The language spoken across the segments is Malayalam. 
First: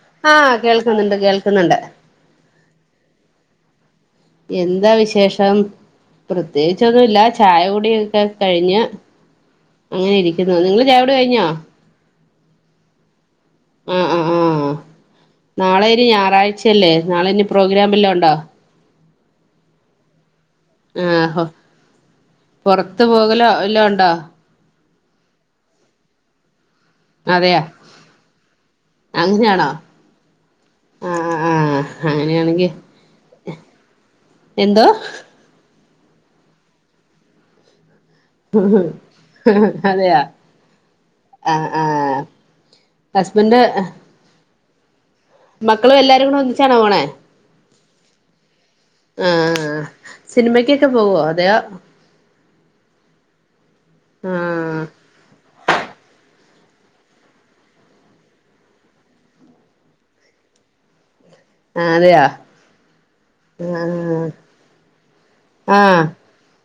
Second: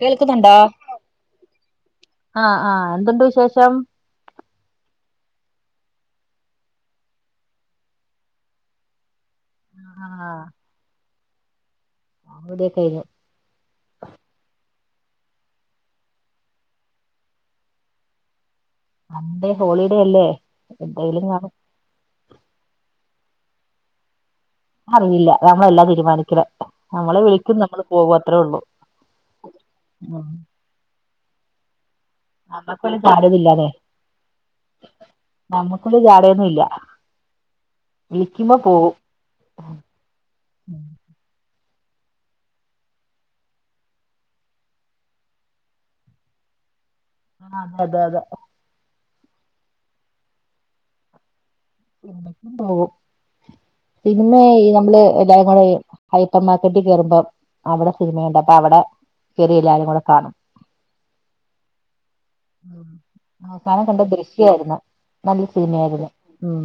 കേൾക്കുന്നുണ്ടോ ആഹ് കേൾക്കുന്നുണ്ട് കേൾക്കുന്നുണ്ട് ആഹ് ആഹ് എന്തുണ്ട് വിശേഷം? എന്താ വിശേഷം പ്രത്യേകിച്ചൊന്നുമില്ല ചായ കുടി ഒക്കെ കഴിഞ്ഞ് അങ്ങനെ ആഹ് ഇരിക്കുന്നു നിങ്ങള് ചായൂടി കഴിഞ്ഞോ? ചായൂടിക്കെ കഴിഞ്ഞു ആഹ് ആഹ് ആഹ് നാളെ ഇനി ഞായറാഴ്ചയല്ലേ നാളെ ഇനി പ്രോഗ്രാം വല്ലോം ഉണ്ടോ? സൺ‌ഡേ ഹോളിഡേ അല്ലേ പ്പ എന്തെലും കാണും. പുറത്ത് പോകലോ വല്ലോം ഉണ്ടോ? അറില്ല ഞങ്ങളല്ലാ തീരുമാനിക്കണെ ഞങ്ങളെ വിളിക്കും അതെയോ ഞങ്ങള് പോകും അത്രേ ഉള്ളു അങ്ങനെയാണോ മ്ഹ് ആഹ് ആഹ് ആഹ് അങ്ങനെയാണെങ്കിൽ നമ്മുക്കൊരു ജാടയൊന്നുമില്ലാതെ എന്തോ? നമ്മുക്കടെ ചാടയൊന്നും ഇല്ല വിളിക്കുമ്പോ പോകും അതെയാ ആഹ് ആഹ് ഹസ്ബൻഡ് മക്കളും എല്ലാരും കൂടെ ഒന്നിച്ചാണ പോണെ? ആഹ് അതെ അതെ അതെ ആഹ് ആഹ് ആഹ് സിനിമക്കൊക്കെ പോവോ അതെയൊ പോവും സിനിമെ ഈ ആഹ് നമ്മള് എല്ലാരും കൂടെ അപ്പമാക്കെട്ടി കേറുമ്പോം അവിടെ സിനിമയുണ്ട് അപ്പൊ അവിടെ കയറി എല്ലാവാരും കൂടെ കാണും. അതെയോ അവസാനം കണ്ട ആഹ് ദൃശ്യായിരുന്നു. നല്ല ആഹ് സീനായര്ത് ഉം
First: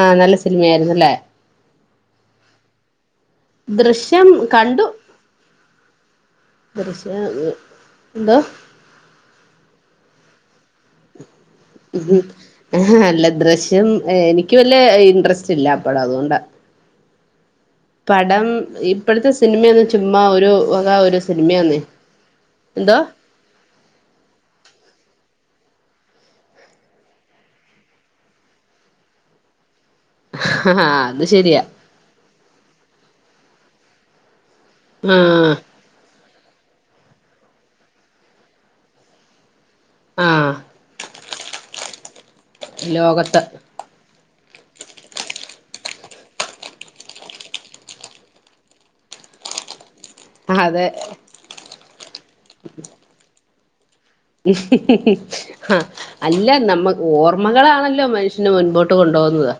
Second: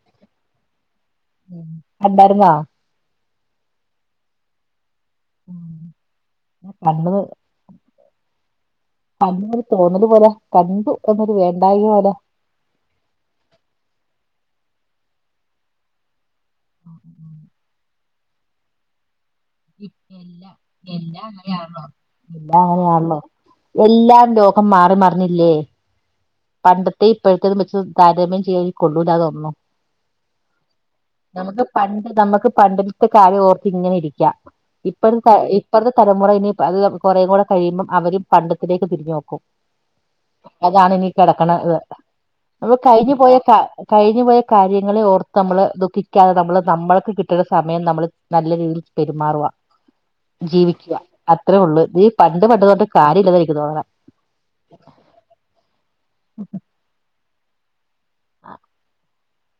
ആഹ് നല്ല സിനിമ ആയിരുന്നല്ലേ കണ്ടായിരുന്നോ ദൃശ്യം കണ്ടു ഉം കണ്ണ് ദൃശ്യ എന്തോ അന്നര് തോന്നത് പോലെ കണ്ടു എന്നൊരു വേണ്ടായ പോലെ ആഹ് അല്ല ദൃശ്യം എനിക്ക് വല്ല ഇൻട്രസ്റ്റ് ഇല്ല അപ്പട അതുകൊണ്ടാ ആ ഉ പടം ഇ ഇപ്പോഴത്തെ സിനിമന്ന് ഇപ്പ ചുമ്മാ ഒരു എല്ലാം വക ഒരു എല്ലാം സിനിമയാന്നേ അങ്ങനെയാണല്ലോ എല്ലാം എന്തോ അങ്ങനെയാണല്ലോ എല്ലാം ലോകം മാറി മറിഞ്ഞില്ലേ പണ്ടത്തെ ഇപ്പഴത്തെ വെച്ച് താരതമ്യം ചെയ്യ കൊള്ളൂല്ലാതൊന്നു ഹ ഹ അത് ശരിയാ പണ്ട് നമ്മക്ക് പണ്ടത്തെ കാര്യം ഓർത്ത് ഇങ്ങനെ ഇരിക്കാം ഇപ്പഴത്തെ ആഹ് ഇപ്പഴത്തെ തലമുറയിനെ അത് കുറേ കൂടെ കഴിയുമ്പം അവര് പണ്ടത്തിലേക്ക് തിരിഞ്ഞു നോക്കും ആഹ് അതാണ് ഇനി കിടക്കണത് അപ്പ കഴിഞ്ഞു പോയ ലോകത്ത് കാ കഴിഞ്ഞു പോയ കാര്യങ്ങളൾ ഓർത്ത് നമ്മള് ദുഃഖിക്കാതെ നമ്മള് നമ്മൾക്ക് കിട്ടുന്ന സമയം നമ്മള് നല്ല രീതിയിൽ പെരുമാറുവാ അതെ ജീവിക്കുക അത്രേ ഉള്ളൂ നീ പണ്ട് പണ്ടതൊണ്ട് കാര്യം ഇല്ലതനിക്ക് തോന്ന ആഹ് അല്ല നമ്മ ഓർമ്മകളാണല്ലോ മനുഷ്യനെ മുൻപോട്ട് കൊണ്ടുപോകുന്നത്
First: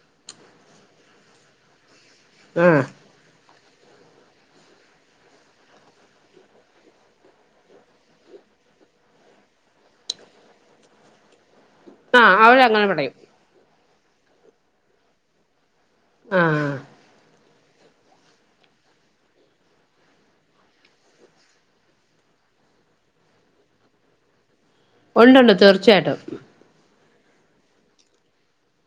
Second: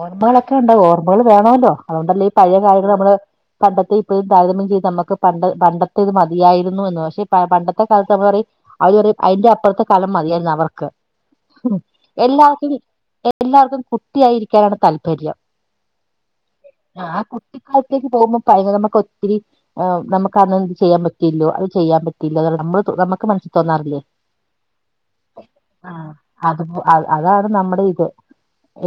ഓർമ്മകളൊക്കെ ഉണ്ടകു ഓർമ്മകൾ വേണമല്ലോ അതുകൊണ്ടല്ലേ ഈ പഴയ ആഹ് കാര്യങ്ങൾ നമ്മള് പണ്ടത്തെ ഇപ്പഴും താരതമ്യം ചെയ്ത് നമുക്ക് പണ്ട പണ്ടത്തെ ഇത് മതിയായിരുന്നു എന്ന് പക്ഷെ പണ്ടത്തെ കാലത്ത് നമ്മുക്ക് പറയും അവര് പറിം അയിന്റെ അപ്പറത്തെ കാലം മതിയായിരുന്നു അവർക്ക് ആഹ് എല്ലാത്തിും അവരങ്ങനെ പറയും എല്ലാര്ക്കും കുട്ടിയായിരിക്കാനാണ് താല്പര്യം ആഹ് ആഹ് ആ കുട്ടിക്കാലത്തേക്ക് പോകുമ്പോ പയ നമുക്ക് ഒത്തിരി ആ നമുക്ക് അന്ന എന്ത് ചെയ്യാൻ പറ്റിയില്ലോ അത് ചെയ്യാൻ പറ്റിയില്ലോ അ നമ്മള് നുക്ക് മനസ്സിൽ തോന്നാറില്ലേ ഉണ്ട്ണ്ട് ആ, തീർച്ചയായിട്ടും അത് അ അതാണ് നമ്മടെ ഇത്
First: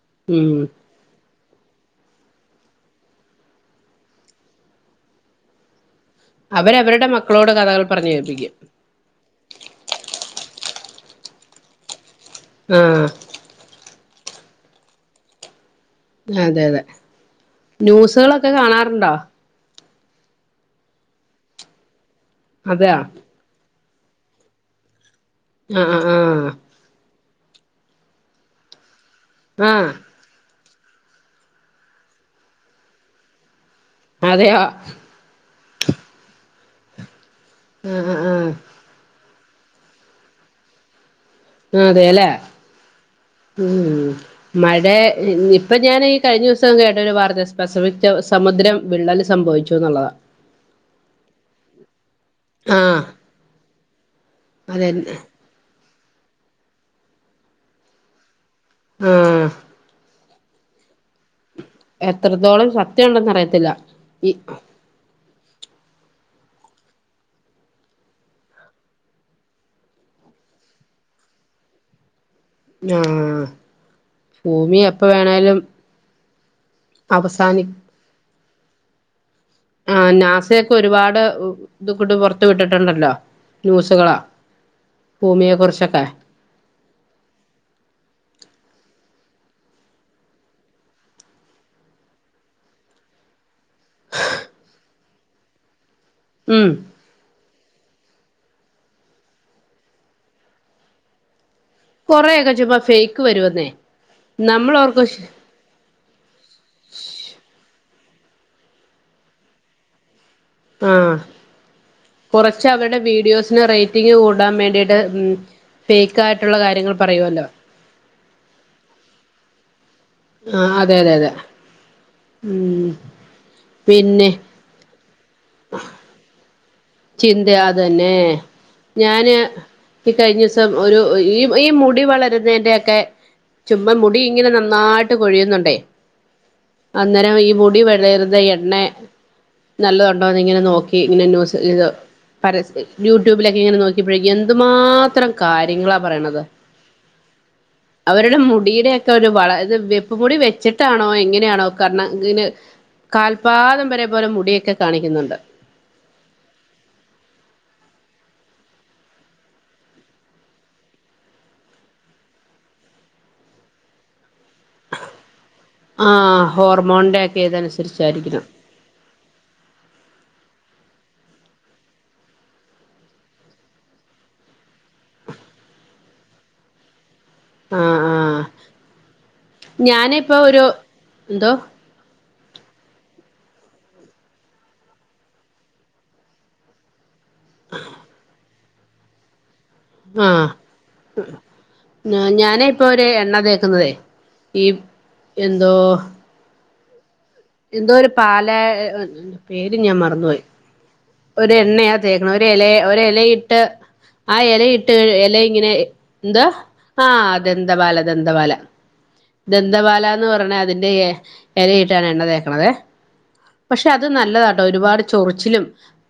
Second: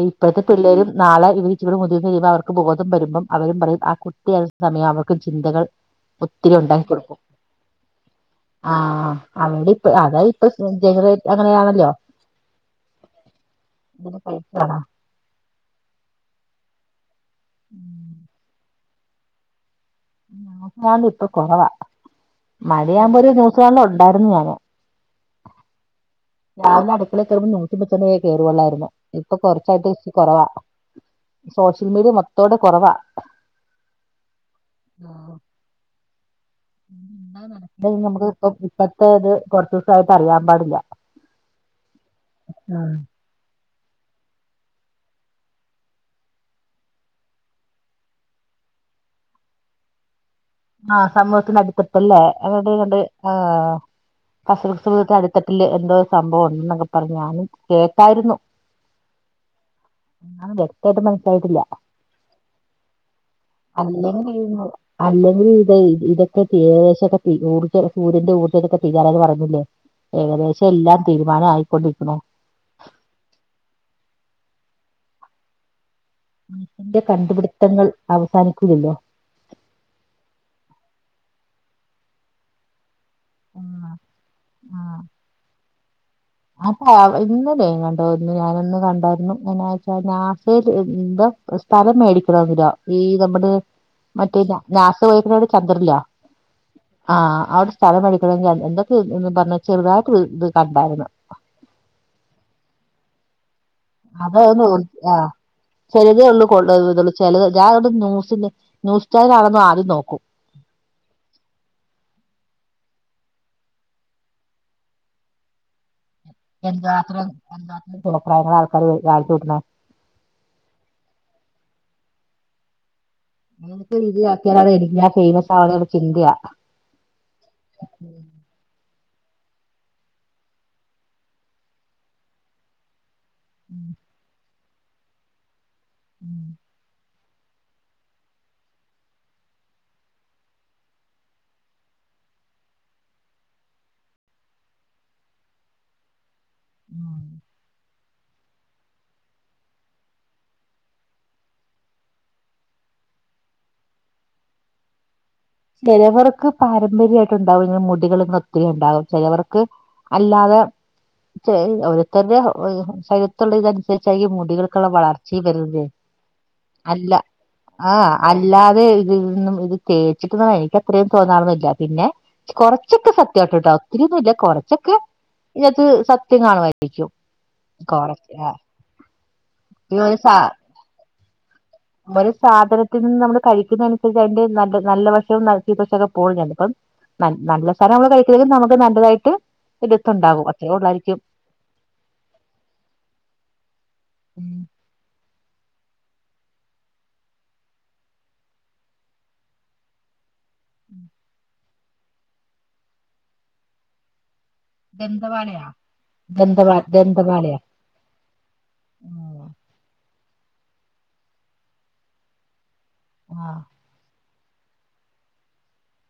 ഇപ്പഴത്തെ ഉം പിള്ളേരും നാളെ ഇവ ഇവിടെ മുതിർന്ന് കഴുമ്പൾ അവർക്ക് ബോധം വരുമ്പോം അവരും പറയും ആ കുട്ടിയുന്ന സമയം അവർക്കും ചിന്തകൾ ഒത്തിരി ഉണ്ടാക്കി അവരവരുടെ കൊടുക്കും മക്കളോട് കഥകൾ പറഞ്ഞു കേൽപ്പിക്കാം അവടെ ഇപ്പ അതാ ഇപ്പൊ ജനറേ അങ്ങനെയാണല്ലോ ആഹ് [unintelligible] അതെ അതെ ന്യൂസുകളൊക്കെ കാണാറ്ണ്ടോ? ന്യൂസലാണ്ട് ഇപ്പൊ കുറവാ അതെയോ മടിയുമ്പോ ഒരു ന്യൂസ് കാണല് ഉണ്ടായിരുന്നു ഞാന് അ അ ആഹ് അ അടുക്കളെ കേറുമ്പോ നൂറ്റിപ്പൊ കയറുകള്ളായിരുന്നു ഇപ്പ ആഹ് ആഹ് കൊറച്ചായിട്ട് കൊറവാ സോഷ്യൽ മീഡിയ മൊത്തോടെ കൊറവാ അതെയോ ആ ആഹ് നമുക്ക് ആഹ് ആഹ് ഇപ്പ ഇപ്പത്തെ ഇത് കൊറച്ചുസായിട്ട് അറിയാൻ പാടില്ല അതെല്ലേ ഉം മഴ ഇപ്പൊ ഞാന് ഈ കഴിഞ്ഞ ദിവസം കേട്ട ഒരു വാർത്ത സ്പെസഫിക് സമുദ്രം വിള്ളല് സംഭവിച്ചു ന്നുള്ളതാ ആഹ് സമൂഹത്തിന്റെ അടുത്തട്ടല്ലേ അണ്ട്ണ്ട് ആഹ് ആ കസ സമൂഹത്തി അതെന്നെ അട് തട്ടില് എന്തോ സംഭവം ഉണ്ടെന്നൊക്കെ പറഞ്ഞ് ഞാനും കേട്ടായിരുന്നു ആഹ് അതൊന്നും വ്യക്തയിട്ട് മനസ്സിലായിട്ടില്ല എത്രത്തോളം സത്യം ഉണ്ടെന്ന് അറിയത്തില്ല അല്ല ഈ ചെയുന്നു അല്ലെങ്കിൽ ഇതെയ് ഇതൊക്കെ കേശൊക്കെ ഊർജ്ജ സൂര്യന്റെ ഊർജ്ജക്കൊക്കെ തീരാറായെന്ന് പറയുന്നില്ലേ ഏകദേശം എല്ലാം തീരുമാനം ആയിക്കൊണ്ടിരിക്കണു ആഹ് ഭൂമി എപ്പം വേണേലും മനുഷന്റെ അവസാനി കണ്ടുപിടുത്തങ്ങൾ അവസാനിക്കില്ലോ ആ നാസയൊക്കെ ഒരുപാട് ഇത്ടക്കെട് പൊറത്തു വിട്ടിട്ടുണ്ടല്ലോ ന്യൂസുകള് ഭൂമിയെ കുറിച്ചൊക്കെ അതാ ഇന്നല്ലേങ്ങാണ്ട് ഞാനൊന്ന് കണ്ടായിരുന്നു എങ്ങനെയാച്ച നാസേൽ എന്തോ സ്ഥലം മേടിക്കണൊന്നില്ല ഈ നമ്മടെ മറ്റേ നാസ [unintelligible] ചന്ദ്രൻലി നേ ഉം ആഹ് അവിടെ സ്ഥലം മേടിക്കണോങ്കി എന്തൊക്കെന്ന് പറഞ്ഞ് ചെറുതായിട്ട് ഇത് കണ്ടായിരുന്നു കൊറെക്കെ ചുമ്മ ഫേക്ക് വരുന്നേ അതെ ഒന്ന് ആഹ് ചെലതേ ഒള്ളൂ കൊള്ള [unintelligible] ചെലത് ഞാനതോണ്ട് ന്യൂസിന്റെ ന്യൂസ് ചാനലാണോന്ന് ആദ്യം നോക്കും ആഹ് കൊറച്ച് അവരുടെ വീഡിയോസിന് റേറ്റിംഗ് കൂടാൻ വേണ്ടിട്ട് ഉം ഫേക്ക് ആയിട്ടുള്ള കാര്യങ്ങൾ പറയുവല്ലോ എന്തൊക്കെ കോപ്രായങ്ങളാ ആൾക്കാര് കാണിച്ചുകൂട്ടുണെ ആഹ് അതെ അതെ അതെ ഉം നിക്ക് ഇത് പിന്നെ ആക്കിയാലാണ് എനിക്ക് ഞാൻ ഫേമസ് ആവണെ ന്ന ചിന്തയ ചിന്തയാ അത് തന്നെ ഞാന് ഈ കഴിഞ്ഞ ദിവസം ഒരു ഈ ഈ മുടി വളരുന്നതിന്റെഒക്കെ ചുമ്മ മുടി ഇങ്ങനെ നന്നായിട്ട് കൊഴിയുന്നുണ്ടേ ഉം അന്നേരം ഈ മുടി വളരുന്ന എണ്ണ നല്ലതുണ്ടോന്ന് ഇങ്ങനെ നോക്കി ഇങ്ങനെ ന്യൂസ് ഇത് പരസ യൂട്യൂബിലൊക്കെ ഇങ്ങനെ നോക്കിയപ്പഴേക്കും എന്തുമാത്രം കാര്യങ്ങളാ പറയണത് ഉം അവരുടെ മുടിയുടെ ഒക്കെ ഒരു വള ഇത് വെപ്പ് മുടി വെച്ചിട്ടാണോ എങ്ങനെയാണോ കരണ ഇങ്ങനെ കാൽപാദം വരെ പോലെ മുടിയൊക്കെ കാണിക്കുന്നുണ്ട് ചിലവർക്ക് പാരമ്പര്യയിട്ട് ഉണ്ടാവും മുടികള് ഒന്ന് ഒത്തിരി ഉണ്ടാവും ചിലവർക്ക് അല്ലാതെ ചെ ഓരരുത്തരുടെ ശരീരത്തുള്ള ഇതനുസരിച്ചായിരി ക്കും മുടികള് വളർച്ച വരതെ ആ അല്ല ഹോർമോണിന്റെ ഒക്കെ ആ ഇതനുസരിച്ചായിരിക്കണം അല്ലാ അ ഇന്നും ഇത് തേച്ചിട്ടൊന്നും എനിക്ക് അത്രയും തോന്നാറൊന്നില്ല പിന്നെ കൊറച്ചൊക്കെ സത്യമായിട്ട്ട്ടോ ഒത്തിരിയൊന്നും ഇല്ല കൊറച്ചൊക്കെ ഇതിനകത്ത് സത്യം കാണു വായിരിക്കും ആഹ് ആഹ് കൊറെക്കെ [unintelligible] ഞാനിപ്പോ സാ ഒരു എന്തോ ഒരു സാധനത്തിൽ നിന്ന് നമ്മള് കഴിക്കുന്നനുസരിച്ച് അതിന്റെ നല്ല നല്ല വശവും ചീത്തവശക്കെ പോകണ്ട് ഇപ്പം നല്ല സാനം നമ്മള് കഴിക്കുന്നെങ്കിൽ നമുക്ക് നല്ലതായിട്ട് ത്ത്ണ്ടാകും അത്രേള്ളായിരിക്കും ഉം ഞാനെ ഇപ്പൊ ഒര് എണ്ണ തേക്കുന്നതേ ഉം ഈ എന്തോ എന്തോ ഒരു പാല പേര് ഞാൻ മറന്നുപോയി ഉം ഒരു എണ്ണയാ തേക്കണ ഒരു എല ഒര് എലയിട്ട് ആ എലയി ട്ട് എല ദന്തവാളയാ ഇങ്ങനെ എന്തുവാ ദന്തവാ ആഹ് ദന്തവാളയാ ദന്തപാല ദന്തപാല ദന്തപാലന്ന് പറഞ്ഞ അതിന്റെ എലയിട്ടാണ് എണ്ണ തേക്കണതേയ് ആഹ് പക്ഷെ അത് നല്ലതാട്ടോ ഒരുപാട് ചൊറിച്ചിലും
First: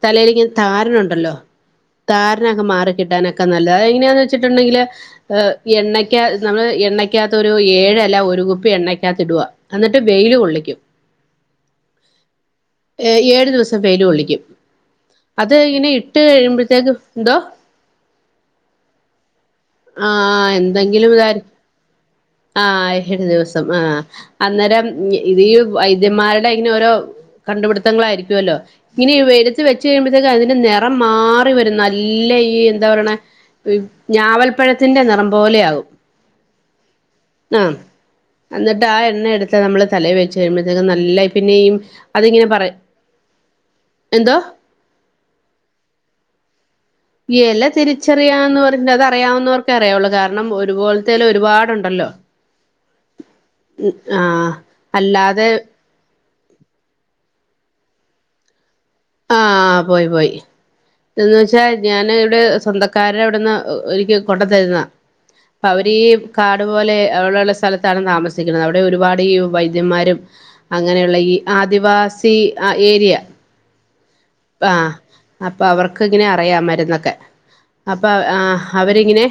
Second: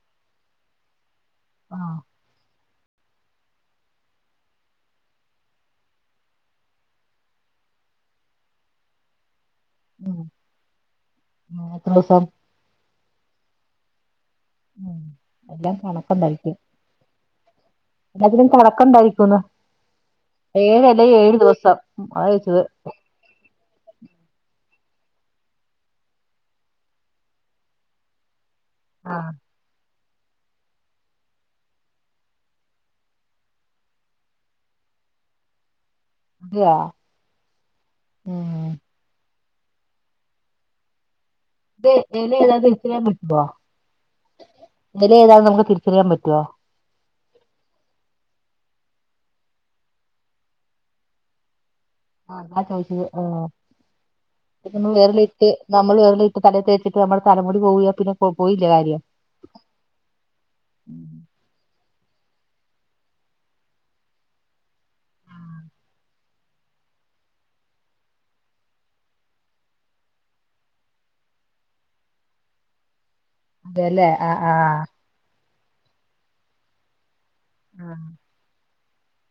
തലെലിങ്ങനെ താരനുണ്ടല്ലോ ആഹ് താരനൊക്കെ മാറി കിട്ടാനൊക്കെ നല്ലതാ. അതെങ്ങനെയാന്ന് വെച്ചിട്ടുണ്ടെങ്കില് എഹ് എണ്ണക്കാ നമ്മള് എണ്ണയ്ക്കകത്ത് ഒരു ഏഴെല ഒരു കുപ്പി എണ്ണക്കകത്ത് ഇടുക. എന്നിട്ട് വെയില് കൊള്ളിക്കും. ആഹ് എത്രോസം? ഏഹ് ഏഴു ദിവസം വെയില് കൊള്ളിക്കും ഉം അത് എല്ലാം ഇങ്ങനെ ഇട്ട് കഴിയുമ്പഴ്ത്തേക്ക്, ന്തോ? അതിനും കണക്ക്ണ്ടായിരിക്കുന്ന്. ആഹ് ഏഴ് എല എന്തെങ്കിലും ഏഴ് ദിവസം അതാ ചോയ്ച്ചത് ഏഴു ദിവസം ആഹ് അന്നേരം ഇത് ഈ വൈദ്യന്മാരുടെ ഇങ്ങനെ ഓരോ കണ്ടുപിടുത്തങ്ങളായിരിക്കുവല്ലോ. ഇനി ആഹ് വെയിലത്ത്‌ വെ ച്ച് കഴിയുമ്പഴ്ത്തേക്ക് അതിന്റെ നിറം മാറി വരും നല്ല ഈ എന്താ പറയണെ ഞാവൽ പ്പഴത്തിന്റെ നിറം പോലെ ആകും. അതെയാ ആഹ് ഉം അന്നിട്ട് ആ എണ്ണ എടു ത്ത് നമ്മള് തലേ വെച്ച് കഴിയുമ്പഴ്ത്തേക്ക് നല്ല പിന്നെയിം ഇത് ഇല അതിങ്ങനെ പറ ഏതാന്ന് എന്തോ എല ഏതാണ് ന്ന് നമുക്ക് തിരിച്ചറിയാൻ പറ്റൊ? ഈ എല തിരിച്ചറിയാന്ന് പറഞ്ഞ അത് അറിയാവുന്നവർക്കേ അറിയുള്ളൂ കാരണം ഒരുപോലത്തെ എല ഒരുപാടുണ്ടല്ലോ ആഹ് അതാ ചോയിച്ചത് ആഹ് ആഹ് വിരലിട്ട് അല്ലാതെ നമ്മൾ വിരലി ട്ട് തലേ തേച്ചിട്ട് നമ്മളെ തല മുടി പോയാ പിന്നെ പൊ പോയില്ലേ കാര്യം. ആഹ് പോയി പോയി എന്ന് വെച്ചാ ഞാന് ഇവിടെ സ്വന്തക്കാരെ അവിടെന്ന് എനിക്ക് കൊണ്ട് തരുന്നാ അപ്പൊ അവരീ കാടു പോലെ ഉള്ള സ്ഥലത്താണ് താമസിക്കുന്നത് അവടെ ഒരുപാട് ഈ വൈദ്യന്മാരും അങ്ങനെയുള്ള ഈ ആദിവാസി ഏരിയ അതെല്ലേ അഹ് ആഹ് അപ്പൊ അവർക്കിങ്ങനെ അറിയാം മരുന്നൊക്കെ ആഹ് അപ്പൊ ആഹ് അവരിങ്ങനെ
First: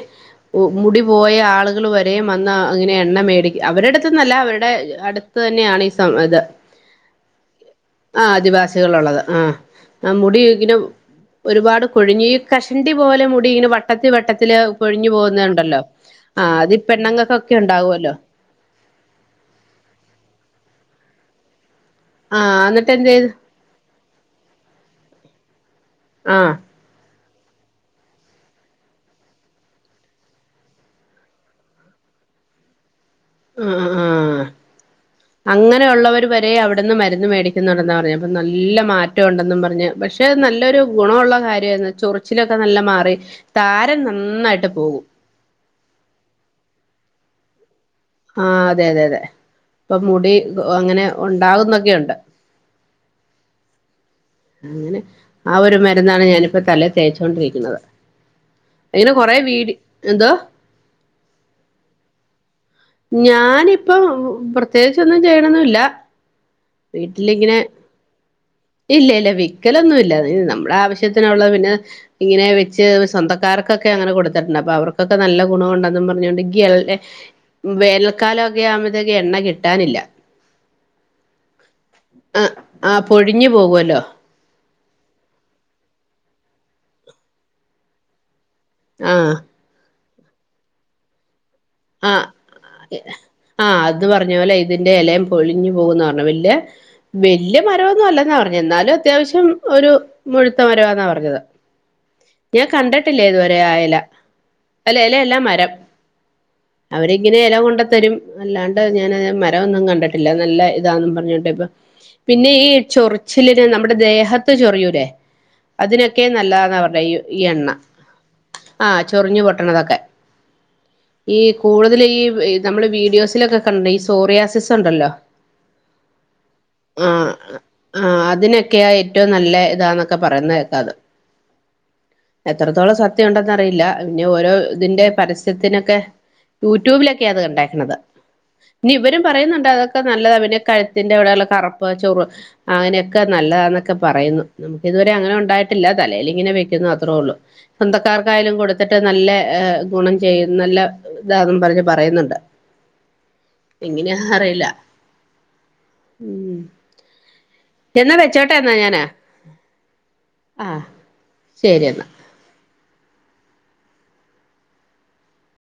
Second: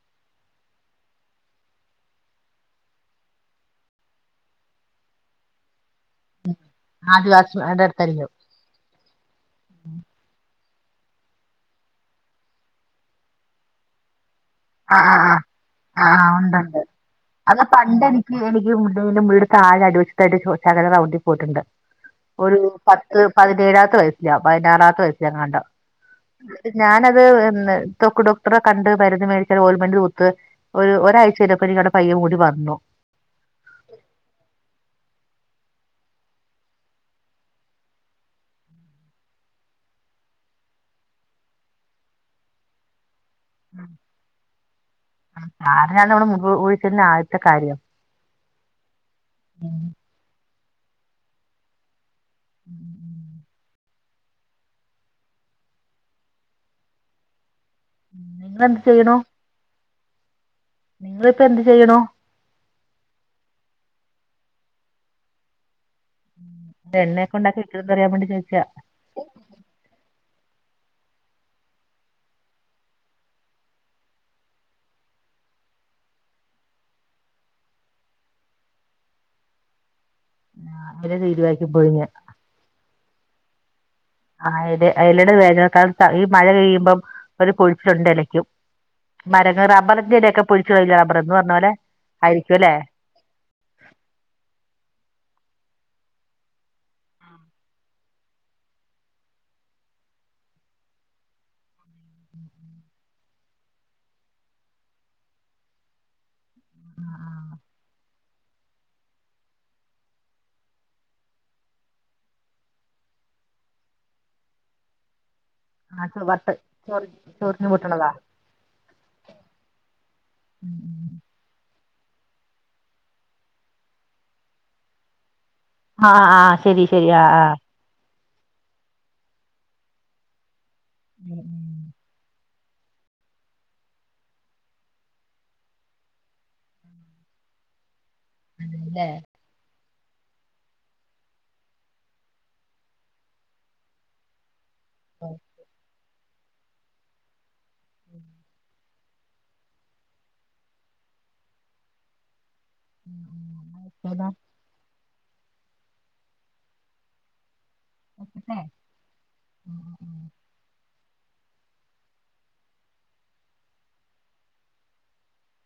മുടി പോയ ആളുകൾ വരെം വന്ന് അങ്ങനെ എണ്ണ മേടിക്ക അവര്ടെ അട്ത്ത്ന്നല്ല അവര്ടെ അട് ത്ത് തന്നെയാണ് ഈ സം ഇത്. ആദിവാസിമാരുടെ അടുത്തായിരിക്കും ആഹ് ആദിവാസികളുള്ളത് ആഹ് ആ മുടി ഇങ്ങനും ഒരുപാട് കൊഴിഞ്ഞീ കഷണ്ടി പോലെ മുടി ഇങ്ങനെ വട്ടത്തി വട്ടത്തില് ആഹ് പൊഴിഞ്ഞു ആഹ് ആഹ് പോകുന്നത്ണ്ടല്ലോ ആഹ് അതി പെണ്ണുങ്ങൾക്കൊക്കെ അത് പണ്ട് ഉണ്ടാവുവല്ലോ എനിക്ക് [unintelligible] താഴെ അടിവഷത്തായിട്ട് ശകല റൗണ്ടി പോയിട്ടുണ്ട്. ആ ഒരു എന്നിട്ട് എന്ത് പത്ത് ചെയ്ത് പതിനേഴാമത്തെ വയസ്സിലാ പതിനാറാമത്തെ വയസ്സിലാ എങ്ങാണ്ടോ. ആ ഞാനത് വന്ന് തൊക്ക് ഡോക്ടറെ കണ്ട് മരുന്ന് മേടി ഓൽമെന്റ് കുത്ത് ഒരു ഒരാഴ്ചയപ്പോ പയ്യെ മുടി വന്നു അഹ് ആഹ് അങ്ങനെയുള്ളവര് വരെ അവിടുന്ന് മരുന്ന് മേടിക്കുന്നുണ്ടെന്നാ പറഞ്ഞെ അപ്പൊ നല്ല മാറ്റ ഉണ്ടെന്നും പറഞ്ഞ് പക്ഷെ ത് നല്ലൊരു ഗുണമുള്ള കാര്യായിരുന്നു ചൊറിച്ചിലൊക്കെ നല്ല മാറി. താരൻ നന്നായിട്ട് പോകും. താരനാണ് നമ്മടെ മുടി കൊ കോഴിച്ചിൽ ന്റെ ആദ്യത്തെ കാര്യം ആഹ് അതെ അതെ അതെ ഇപ്പൊ മുടി അങ്ങനെ ഉണ്ടാവുന്നൊക്കെയുണ്ട്. ഉം ഉം അങ്ങനെ. ആ ഒരു മരുന്നാണ് ഞാനിപ്പോ തലെ തേച്ചൊണ്ടിരിക്കുന്നത്. ഉം നിങ്ങെളെന്ത് അ യിന്ന് കൊറെ വീടി എന്തോ നിങ്ങളിപ്പോ എന്ത് ചെയ്യ്ണു? ഞാനിപ്പം. പ്രത്യേകിച്ചൊന്നും ചെയ്യ്ണൊന്നുല്ല എണ്ണക്കെണ്ടാക്കിട്ടൊ ന്നറിയാൻ വേണ്ടി ചോദിച്ചാ ഇല്ല യില്ല. വിക്കലൊന്നു ഇല്ല. പിന്നെ നമ്മളെ ആവശ്യത്തിനുള്ള പിന്നെ ഇങ്ങനെ വെച്ച് സ്വന്തക്കാർക്കൊക്കെ അങ്ങനെ കൊടുത്തിട്ടുണ്ട് അപ്പൊ അവർക്കൊക്കെ നല്ല ഗുണ ഉണ്ടെന്നും പറഞ്ഞോണ്ട് [unintelligible] വേനൽക്കാലൊ ഒക്കെ ആവുമ്പത്തേക്ക് എണ്ണ കിട്ടാനില്ല. പിന്നെ [unintelligible] പോയീന്യോ? അഹ് ആഹ് പൊഴിഞ്ഞു പോകുവല്ലോ ആഹ് ഇത് അയ്ല്ട് വേനൽക്കാലത്താ ഈ മഴ പെയ്യുമ്പം ഒരു കൊഴിച്ചുംണ്ട് എലയ്ക്കും ആഹ് മരങ്ങ റബറിന്റെയെലെക്കെ [unintelligible] പറഞ്ഞപോലെ ആഹ് ആ അത് പറഞ്ഞ പോലെ ഇതിന്റെ എലയും പൊളിഞ്ഞു പോകുന്ന് പറഞ്ഞ വല്ല് വെല്യ മരമൊന്നുമല്ലെന്നാ പറഞ്ഞെ എന്നാലും അത്യാവശ്യം ഒരു മുഴുത്ത മരവാന്നാ പറഞ്ഞത്. ഞാൻ കണ്ടട്ടില്ല ഇതുവരെ ആയെല, അല്ല എല എല്ലാ മരം അവരിങ്ങനെ എല കൊണ്ടതരും അല്ലാണ്ട് ഞാന് മരമൊന്നും കണ്ടട്ടില്ല നല്ല ഇതാന്നും പറഞ്ഞിണ്ട് ഇപ്പൊ പിന്നേ ഈ ചൊറിച്ചിലിന്, നമ്മുടെ ദേഹത്ത് ചൊറിയൂലേ? ആ അതിനൊക്കെ ചൊ- വട്ട് നല്ലതാന്നാ പറഞ്ഞെ ചൊറി ഈ ഈ എണ്ണ. ചൊറിഞ്ഞു പൊട്ടണതാ ആഹ്ചൊറിഞ്ഞു പൊട്ടണതൊക്കെ. ഉം ഉം ഈ കൂടുതൽ ഈ വ് നമ്മള് വീഡിയോസിലൊക്കെ കണ്ട ഈ സോറിയാസിസ് ഉണ്ടല്ലോ ആഹ് ആഹ് ശരി ശരി ആ ആഹ് ആ ആഹ് അതിനൊക്കെയാ ഏറ്റവും നല്ല ഇതാന്നൊക്കെ പറയുന്ന കേക്കാത് എത്രത്തോളം സത്യം ഉണ്ടെന്നറിയില്ല, പിന്നെ ഓരോ ഇതിന്റെ പരസ്യത്തിനെക്കെ ഊറ്റ്യൂബിലൊക്കെയാ അത് കണ്ടേക്കണത് ഇനി ഇവരും പറയുന്നുണ്ട് അതൊ നല്ലതാ പിന്നെ കഴുത്തിന്റെ അവിടെള്ള കറപ്പ് ചൊറ് അങ്ങനെയൊക്കെ നല്ലതാന്നൊക്കെ പറയുന്നു എനിക്കിതുവരെ അങ്ങനെ ഒണ്ടായിട്ടില്ല, തലേൽ ഇങ്ങനെ വെക്കുന്നു അത്രേ ഉള്ളൂ സ്വന്തക്കാർക്കായാലും കൊടു ട്ട് നല്ല ഏഹ് ഗുണം ചെയ്യും നല്ല ഇതാന്നും പറഞ്ഞ് പറയുന്നുണ്ട് എങ്ങനെയാഹ് അറിയില്ല ഉം എന്നാ വെച്ചോട്ടെ അതെല്ലേ എന്നാ ഞാന്, ആഹ് ശെരി എന്നാ